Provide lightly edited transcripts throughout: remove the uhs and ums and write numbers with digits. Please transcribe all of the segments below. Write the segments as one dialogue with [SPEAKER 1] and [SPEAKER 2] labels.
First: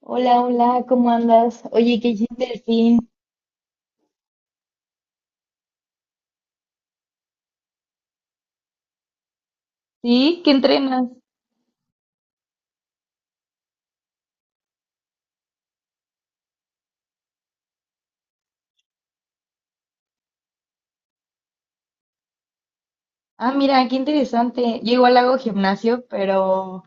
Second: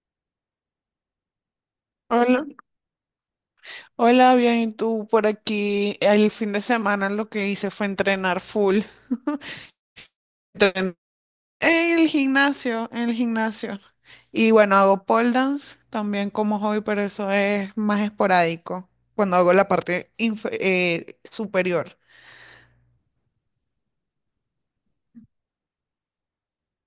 [SPEAKER 1] Hola, hola, ¿cómo andas? Oye, ¿qué
[SPEAKER 2] Hola,
[SPEAKER 1] hiciste el fin?
[SPEAKER 2] hola, bien, ¿y tú por aquí? El fin de semana lo que hice fue entrenar full.
[SPEAKER 1] ¿Sí? ¿Qué
[SPEAKER 2] Entren-
[SPEAKER 1] entrenas?
[SPEAKER 2] En el gimnasio, en el gimnasio. Y bueno, hago pole dance también como hobby, pero eso es más esporádico, cuando hago la parte superior.
[SPEAKER 1] Ah, mira, qué interesante. Yo igual hago gimnasio, pero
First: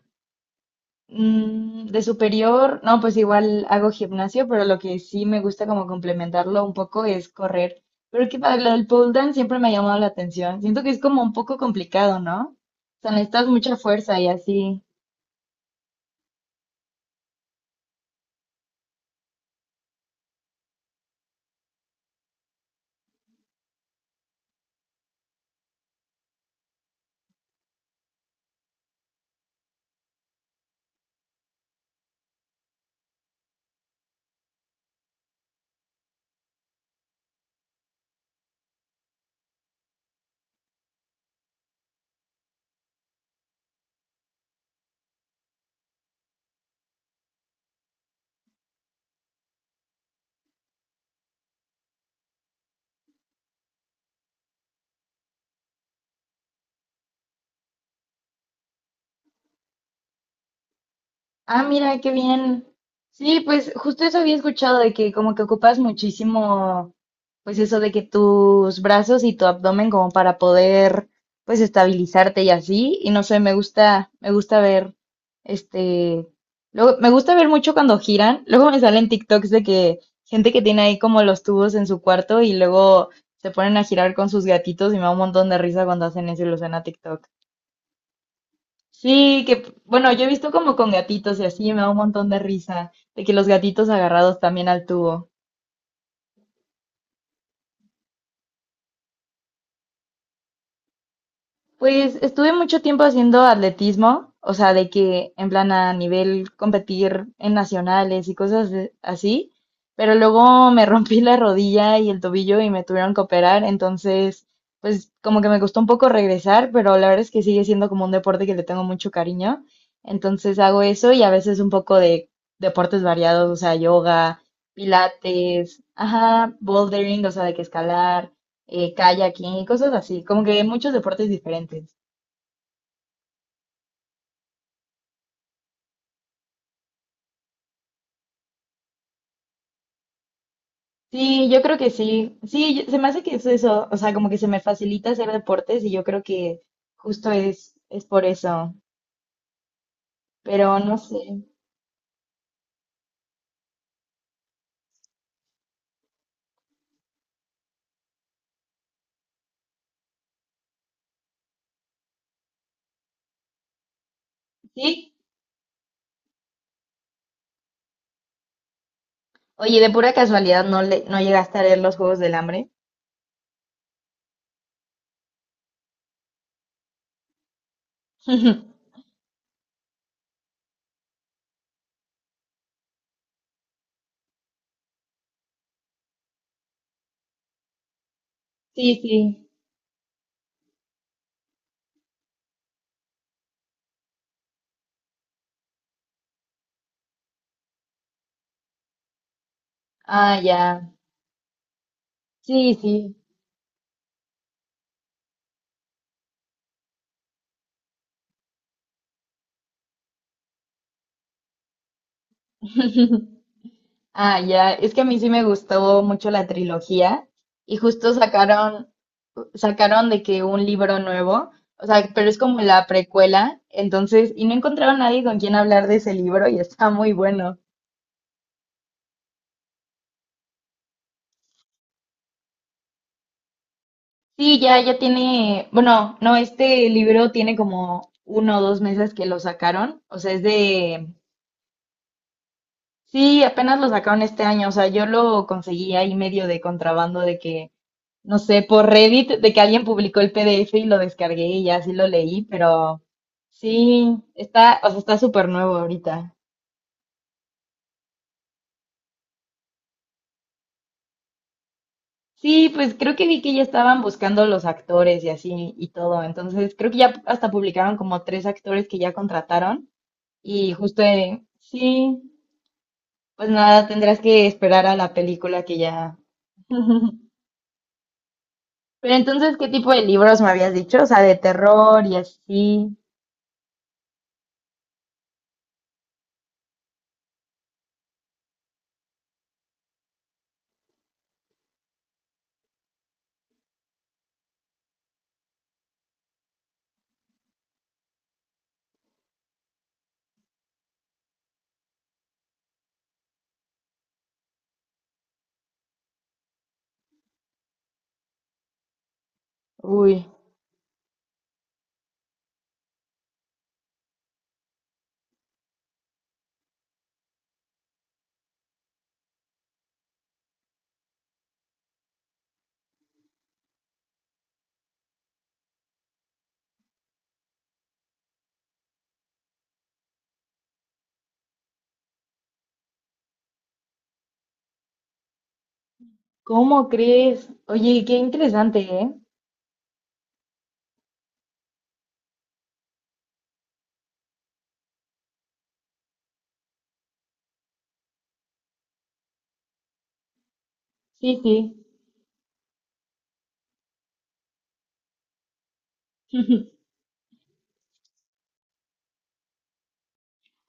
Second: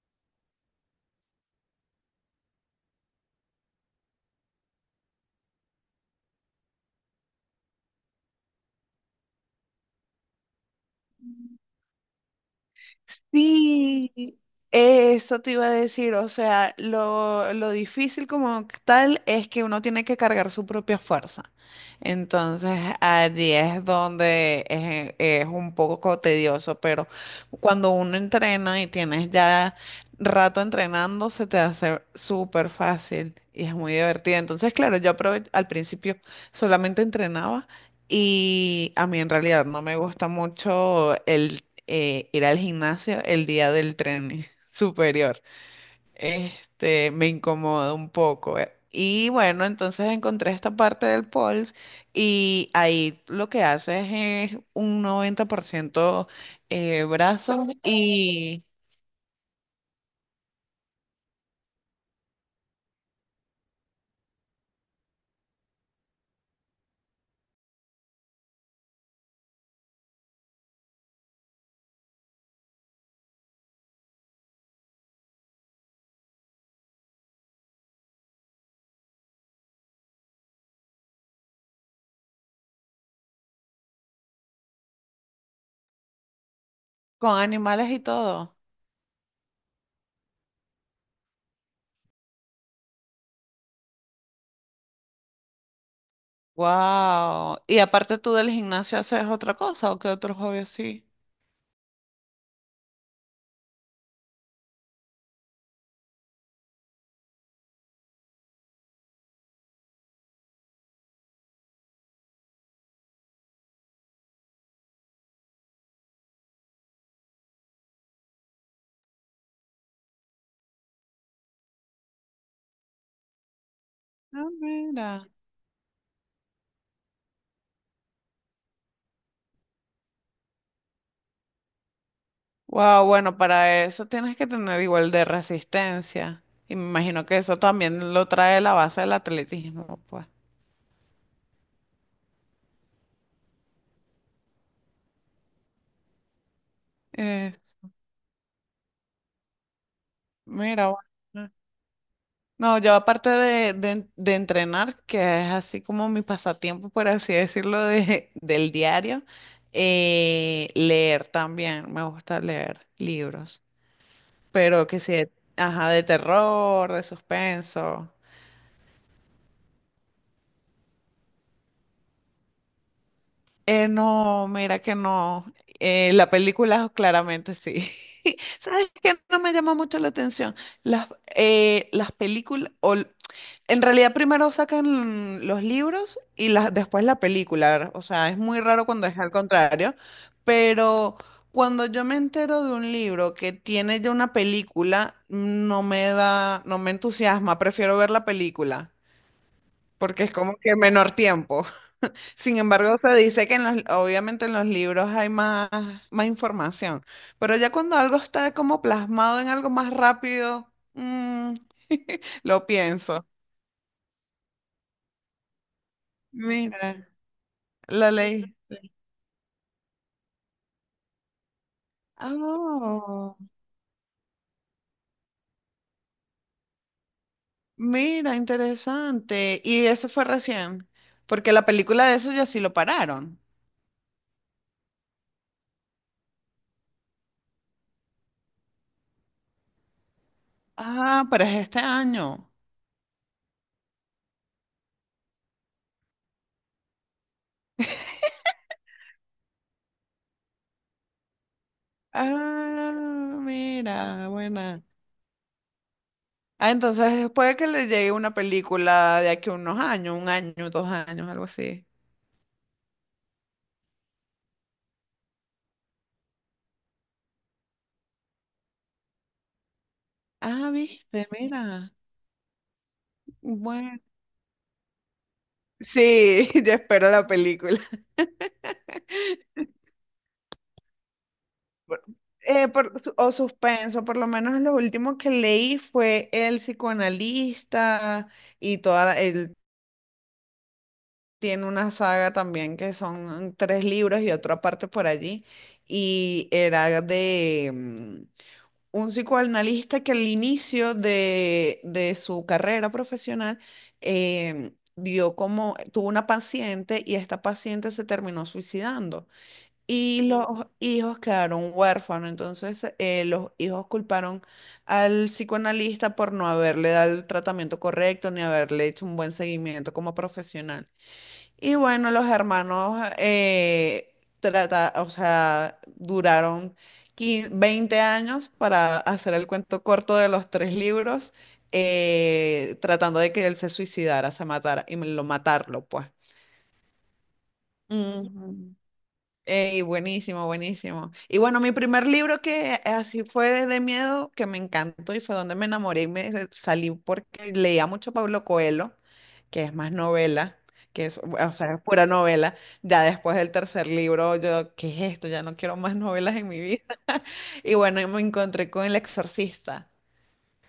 [SPEAKER 1] de superior, no, pues igual hago gimnasio, pero lo que sí me gusta como complementarlo un poco es correr. Pero que para lo del pole dance siempre me ha llamado la atención. Siento que es como un poco complicado, ¿no? O sea, necesitas mucha fuerza y
[SPEAKER 2] Sí,
[SPEAKER 1] así.
[SPEAKER 2] eso te iba a decir, o sea, lo difícil como tal es que uno tiene que cargar su propia fuerza. Entonces, allí es donde es un poco tedioso, pero cuando uno entrena y tienes ya rato entrenando, se te hace súper fácil y es muy divertido. Entonces, claro, yo al principio solamente entrenaba. Y a mí en realidad no me gusta mucho el ir al gimnasio el día del tren superior. Este, me incomoda un poco. Y bueno, entonces encontré esta parte del POLS y ahí lo que haces es un 90% brazos y
[SPEAKER 1] Ah, mira, qué bien. Sí, pues justo eso había escuchado de que como que ocupas muchísimo, pues eso de que tus brazos y tu abdomen como para poder pues estabilizarte y así. Y no sé, me gusta ver, este, luego me gusta ver mucho cuando giran. Luego me salen TikToks de que gente que tiene ahí como los tubos en su cuarto y luego se ponen a girar con sus gatitos y me da un montón de risa cuando hacen eso y lo suena a TikTok.
[SPEAKER 2] con animales y todo.
[SPEAKER 1] Sí, que bueno, yo he visto como con gatitos y así me da un montón de risa, de que los gatitos agarrados también al tubo.
[SPEAKER 2] Wow. ¿Y aparte tú del gimnasio haces otra cosa o qué otro hobby así?
[SPEAKER 1] Pues estuve mucho tiempo haciendo atletismo, o sea, de que en plan a nivel competir en nacionales y así, pero luego me rompí la rodilla y el tobillo y me tuvieron que operar, entonces, pues como que me costó un poco regresar, pero la verdad es que sigue siendo como un deporte que le tengo mucho cariño, entonces hago eso y a veces un poco de deportes variados, o sea, yoga,
[SPEAKER 2] Ah, mira.
[SPEAKER 1] pilates, ajá, bouldering, o sea, de que escalar kayaking y cosas así, como que muchos deportes diferentes.
[SPEAKER 2] Wow, bueno, para eso tienes que tener igual de resistencia. Y me imagino que eso también lo trae la base del atletismo, pues.
[SPEAKER 1] Sí, yo creo que sí. Sí, se me hace que es eso, o sea, como que se me facilita hacer deportes y yo creo que justo
[SPEAKER 2] Eh,
[SPEAKER 1] es por eso, pero
[SPEAKER 2] mira,
[SPEAKER 1] no
[SPEAKER 2] bueno.
[SPEAKER 1] sé.
[SPEAKER 2] No, yo aparte de entrenar, que es así como mi pasatiempo, por así decirlo, del diario, leer también, me gusta leer libros, pero que
[SPEAKER 1] Sí,
[SPEAKER 2] sí, ajá, de terror, de suspenso.
[SPEAKER 1] oye, de pura casualidad no llegaste a leer los Juegos del Hambre.
[SPEAKER 2] No, mira que no. La película claramente sí. ¿Sabes qué? No me llama mucho la atención. Las, las películas, en realidad primero sacan los libros y las después la película. O sea, es muy raro
[SPEAKER 1] Sí,
[SPEAKER 2] cuando es al
[SPEAKER 1] sí.
[SPEAKER 2] contrario, pero cuando yo me entero de un libro que tiene ya una película, no me da, no me entusiasma, prefiero ver la película, porque es
[SPEAKER 1] Ah,
[SPEAKER 2] como
[SPEAKER 1] ya.
[SPEAKER 2] que menor tiempo. Sin
[SPEAKER 1] Sí,
[SPEAKER 2] embargo, se
[SPEAKER 1] sí.
[SPEAKER 2] dice que en los, obviamente en los libros hay más, más información, pero ya cuando algo está como plasmado en algo más rápido, mm, lo pienso.
[SPEAKER 1] Ah, ya, es que a mí sí me gustó mucho la
[SPEAKER 2] Mira,
[SPEAKER 1] trilogía y
[SPEAKER 2] la
[SPEAKER 1] justo
[SPEAKER 2] ley.
[SPEAKER 1] sacaron, sacaron de que un libro nuevo, o sea, pero es como la
[SPEAKER 2] Oh,
[SPEAKER 1] precuela, entonces, y no encontraron nadie con quien hablar de ese libro y está muy bueno.
[SPEAKER 2] mira, interesante. Y eso fue recién, porque la película de eso ya sí lo pararon.
[SPEAKER 1] Sí, ya, ya tiene, bueno, no, este libro tiene como uno o dos meses que lo sacaron, o sea, es de,
[SPEAKER 2] Ah, pero es este año.
[SPEAKER 1] sí, apenas lo sacaron este año, o sea, yo lo conseguí ahí medio de contrabando de que no sé, por Reddit, de que alguien publicó el PDF y lo descargué y ya sí lo leí,
[SPEAKER 2] Ah,
[SPEAKER 1] pero sí,
[SPEAKER 2] mira,
[SPEAKER 1] está,
[SPEAKER 2] buena.
[SPEAKER 1] o sea, está súper nuevo ahorita.
[SPEAKER 2] Ah, entonces puede que le llegue una película de aquí a unos años, un año, dos años, algo así.
[SPEAKER 1] Sí, pues creo que vi que ya estaban buscando los actores y así y todo. Entonces, creo que ya hasta publicaron como tres actores que ya contrataron.
[SPEAKER 2] Ah,
[SPEAKER 1] Y justo,
[SPEAKER 2] viste, mira.
[SPEAKER 1] sí, pues nada,
[SPEAKER 2] Bueno,
[SPEAKER 1] tendrás que esperar a la película que ya.
[SPEAKER 2] sí, yo espero la película.
[SPEAKER 1] Pero entonces, ¿qué tipo de libros me habías dicho? O sea, de
[SPEAKER 2] Por-
[SPEAKER 1] terror y
[SPEAKER 2] eh,
[SPEAKER 1] así.
[SPEAKER 2] por su- o suspenso, por lo menos lo último que leí fue El psicoanalista y toda, él tiene una saga también que son tres libros y otra parte por allí y era de, un psicoanalista que al inicio de su carrera profesional tuvo una paciente y esta paciente se terminó suicidando y
[SPEAKER 1] Uy.
[SPEAKER 2] los, sí, hijos quedaron huérfanos. Entonces los hijos culparon al psicoanalista por no haberle dado el tratamiento correcto ni haberle hecho un buen seguimiento como profesional. Y bueno, los hermanos o sea, duraron 15 20 años para hacer el cuento corto de los tres libros, tratando de que él se suicidara, se matara y lo matarlo, pues.
[SPEAKER 1] ¿Cómo crees? Oye, qué
[SPEAKER 2] Mm. Ujú.
[SPEAKER 1] interesante, ¿eh?
[SPEAKER 2] Ey, buenísimo, buenísimo. Y bueno, mi primer libro que así fue de miedo, que me encantó y fue donde me enamoré y salí porque leía mucho Pablo Coelho, que es más novela, que es,
[SPEAKER 1] Sí,
[SPEAKER 2] o sea, es
[SPEAKER 1] sí.
[SPEAKER 2] pura novela. Ya después del tercer libro, yo, ¿qué es esto? Ya no quiero más novelas en mi vida. Y bueno, y me encontré con El Exorcista.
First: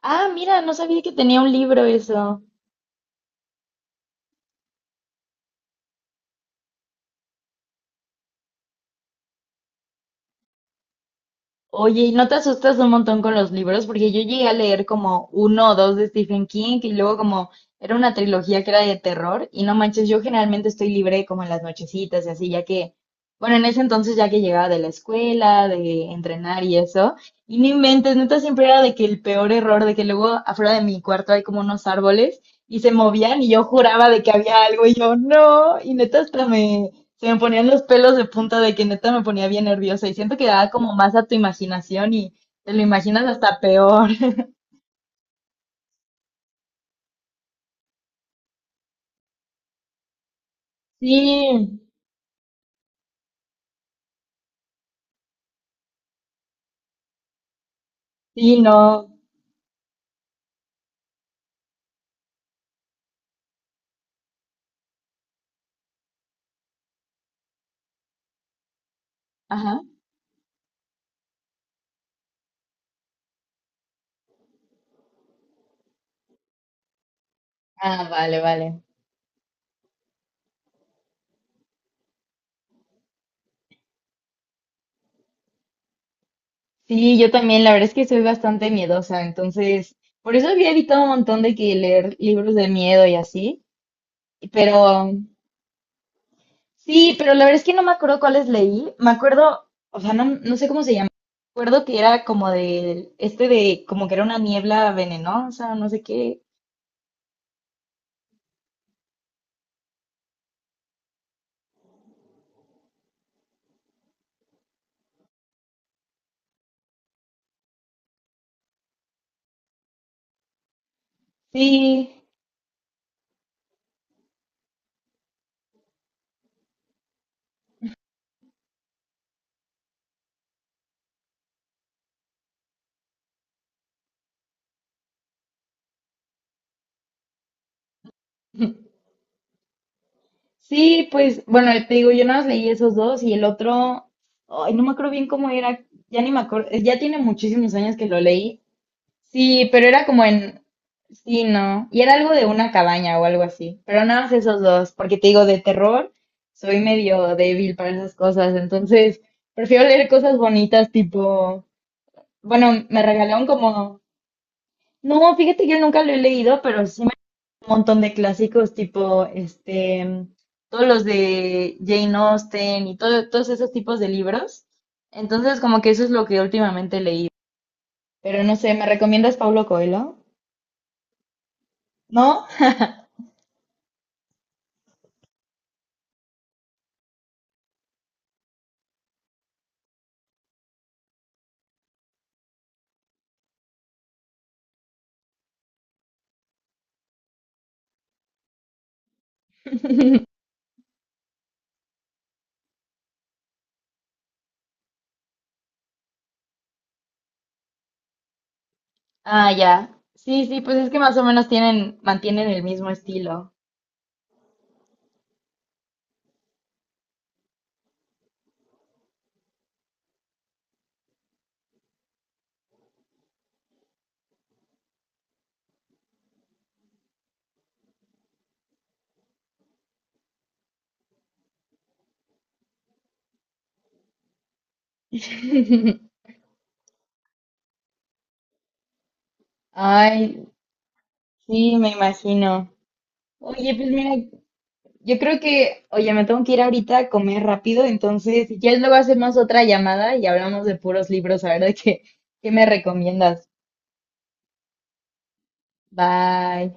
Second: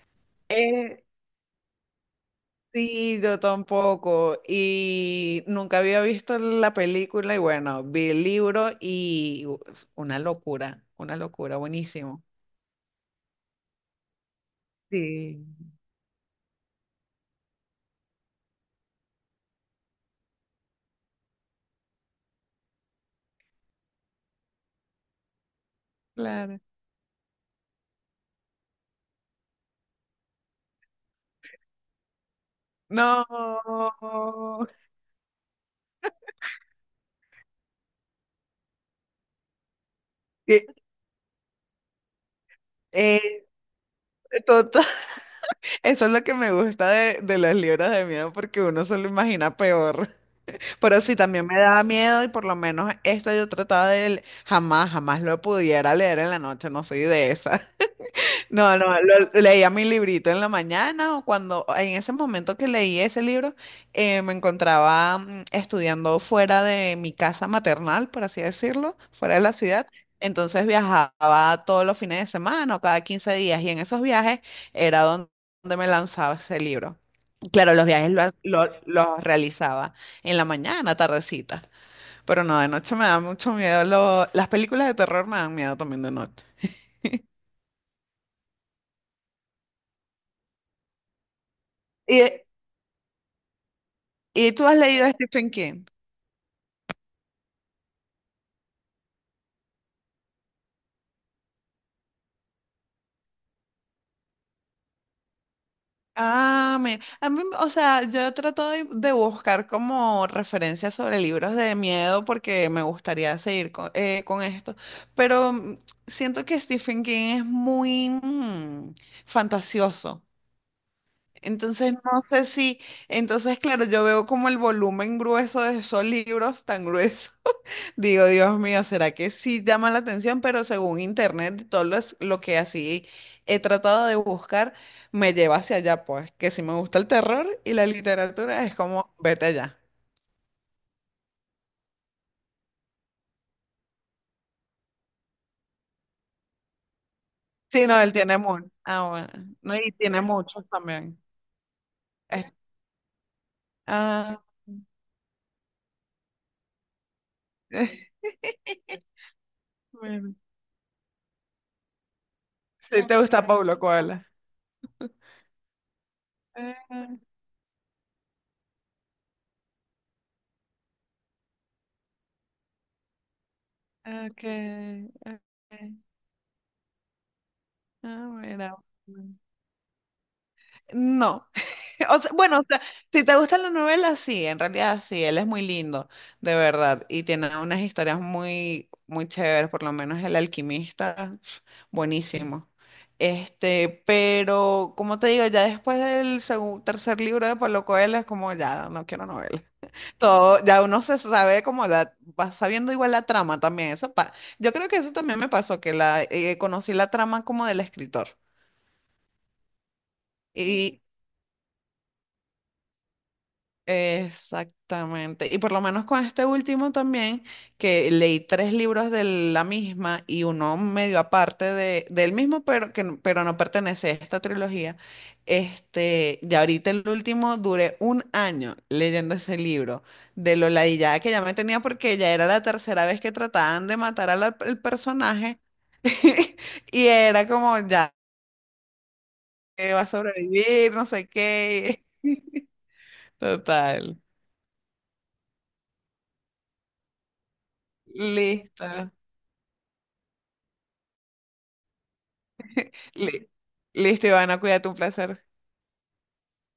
[SPEAKER 1] Ah, mira, no sabía
[SPEAKER 2] Eh,
[SPEAKER 1] que tenía un libro eso.
[SPEAKER 2] Sí, yo tampoco. Y nunca había visto la película y bueno, vi el libro y una locura,
[SPEAKER 1] Oye, ¿y
[SPEAKER 2] buenísimo.
[SPEAKER 1] no te asustas un montón con los libros? Porque yo llegué a leer como
[SPEAKER 2] Sí,
[SPEAKER 1] uno o dos de Stephen King y luego como era una trilogía que era de terror y no manches, yo generalmente estoy libre como en las nochecitas y así, ya que, bueno, en ese entonces ya que llegaba de la escuela, de
[SPEAKER 2] claro.
[SPEAKER 1] entrenar y eso, y no inventes, neta siempre era de que el peor error, de que luego afuera de mi cuarto hay como unos árboles y se movían y yo
[SPEAKER 2] No.
[SPEAKER 1] juraba de que había algo y yo no, y neta hasta me se me ponían los pelos de punta de que neta me ponía bien nerviosa y siento que
[SPEAKER 2] Sí,
[SPEAKER 1] da como más a tu imaginación y te lo imaginas
[SPEAKER 2] eh,
[SPEAKER 1] hasta peor.
[SPEAKER 2] total, eso es lo que me gusta de los libros de miedo porque uno se lo imagina peor. Pero sí, también me
[SPEAKER 1] Sí,
[SPEAKER 2] da miedo y por lo menos esta yo trataba de. Jamás, jamás lo pudiera leer en la noche, no soy de esa.
[SPEAKER 1] sí,
[SPEAKER 2] No, no,
[SPEAKER 1] no.
[SPEAKER 2] leía mi librito en la mañana o cuando, en ese momento que leí ese libro, me encontraba estudiando fuera de mi casa maternal, por así decirlo, fuera de la
[SPEAKER 1] Ajá.
[SPEAKER 2] ciudad. Entonces viajaba todos los fines de semana o cada 15 días y en esos viajes era donde me lanzaba ese libro. Claro, los
[SPEAKER 1] Ah,
[SPEAKER 2] viajes lo
[SPEAKER 1] vale,
[SPEAKER 2] lo-
[SPEAKER 1] vale.
[SPEAKER 2] los realizaba en la mañana, tardecita, pero no, de noche me da mucho miedo. Las películas de terror me dan miedo también de noche.
[SPEAKER 1] Sí, yo también, la verdad es que soy bastante miedosa, entonces, por eso había evitado un montón de que leer
[SPEAKER 2] Y,
[SPEAKER 1] libros de miedo y así,
[SPEAKER 2] ¿Y tú has leído a
[SPEAKER 1] pero
[SPEAKER 2] Stephen King?
[SPEAKER 1] sí, pero la verdad es que no me acuerdo cuáles leí, me acuerdo, o sea, no sé cómo se llama, me acuerdo que era como como que era una niebla venenosa, no sé qué,
[SPEAKER 2] Ah, a mí, o sea, yo trato de buscar como referencias sobre libros de miedo porque me gustaría seguir con esto, pero siento que Stephen King es muy fantasioso. Entonces,
[SPEAKER 1] sí,
[SPEAKER 2] no sé si, entonces, claro, yo veo como el volumen grueso de esos libros tan gruesos. Digo, Dios mío, ¿será que sí llama la atención? Pero según internet, todo lo que así he tratado de buscar me lleva hacia allá, pues, que si me gusta el terror y la literatura es como, vete allá.
[SPEAKER 1] sí, pues bueno, te digo, yo nada más leí esos dos y el otro, ay, no me acuerdo bien cómo era, ya ni me acuerdo, ya tiene muchísimos
[SPEAKER 2] Sí,
[SPEAKER 1] años
[SPEAKER 2] no,
[SPEAKER 1] que
[SPEAKER 2] él
[SPEAKER 1] lo
[SPEAKER 2] tiene
[SPEAKER 1] leí.
[SPEAKER 2] mucho. Ah, bueno.
[SPEAKER 1] Sí,
[SPEAKER 2] No,
[SPEAKER 1] pero
[SPEAKER 2] y
[SPEAKER 1] era
[SPEAKER 2] tiene
[SPEAKER 1] como en,
[SPEAKER 2] muchos también.
[SPEAKER 1] sí, no, y era algo
[SPEAKER 2] Eh,
[SPEAKER 1] de una cabaña o algo así, pero nada más
[SPEAKER 2] ah,
[SPEAKER 1] esos dos, porque te digo, de terror, soy medio débil para esas cosas, entonces prefiero leer
[SPEAKER 2] bueno.
[SPEAKER 1] cosas bonitas tipo, bueno, me
[SPEAKER 2] Sí, te
[SPEAKER 1] regalaron
[SPEAKER 2] gusta Pablo
[SPEAKER 1] como,
[SPEAKER 2] Coelho.
[SPEAKER 1] no, fíjate que nunca lo he leído, pero sí un
[SPEAKER 2] Ah,
[SPEAKER 1] montón de clásicos tipo todos los de Jane Austen y todo, todos esos tipos de libros.
[SPEAKER 2] ok,
[SPEAKER 1] Entonces, como que eso
[SPEAKER 2] ok.
[SPEAKER 1] es lo que últimamente leí.
[SPEAKER 2] Ah,
[SPEAKER 1] Pero no sé,
[SPEAKER 2] mira.
[SPEAKER 1] ¿me recomiendas Paulo Coelho?
[SPEAKER 2] No. O sea,
[SPEAKER 1] ¿No?
[SPEAKER 2] bueno, o sea, si te gustan las novelas, sí, en realidad sí, él es muy lindo, de verdad, y tiene unas historias muy, muy chéveres, por lo menos El Alquimista, buenísimo. Este, pero como te digo, ya después del tercer libro de Pablo Coelho es como ya, no quiero novelas. Todo, ya uno se sabe como va sabiendo igual la trama también, eso pa, yo creo que eso también me pasó, que conocí la trama como del escritor.
[SPEAKER 1] Ah, ya. Sí, sí, pues es que más o menos tienen, mantienen el mismo estilo.
[SPEAKER 2] Exactamente. Y por lo menos con este último también, que leí tres libros de la misma y uno medio aparte del mismo, pero no pertenece a esta trilogía. Este, y ahorita el último duré un año leyendo ese libro, de lo ladillada que ya me tenía porque ya era la tercera vez que trataban de matar al personaje. Y era como, ya, va a
[SPEAKER 1] Ay,
[SPEAKER 2] sobrevivir, no sé
[SPEAKER 1] sí, me
[SPEAKER 2] qué.
[SPEAKER 1] imagino. Oye, pues mira,
[SPEAKER 2] Total.
[SPEAKER 1] yo creo que, oye, me tengo que ir ahorita a comer rápido, entonces si quieres
[SPEAKER 2] Listo.
[SPEAKER 1] luego hacemos otra llamada y hablamos de puros libros, a ver de qué, qué me
[SPEAKER 2] Li-
[SPEAKER 1] recomiendas.
[SPEAKER 2] Listo, Ivana, cuídate, un placer.
[SPEAKER 1] Bye.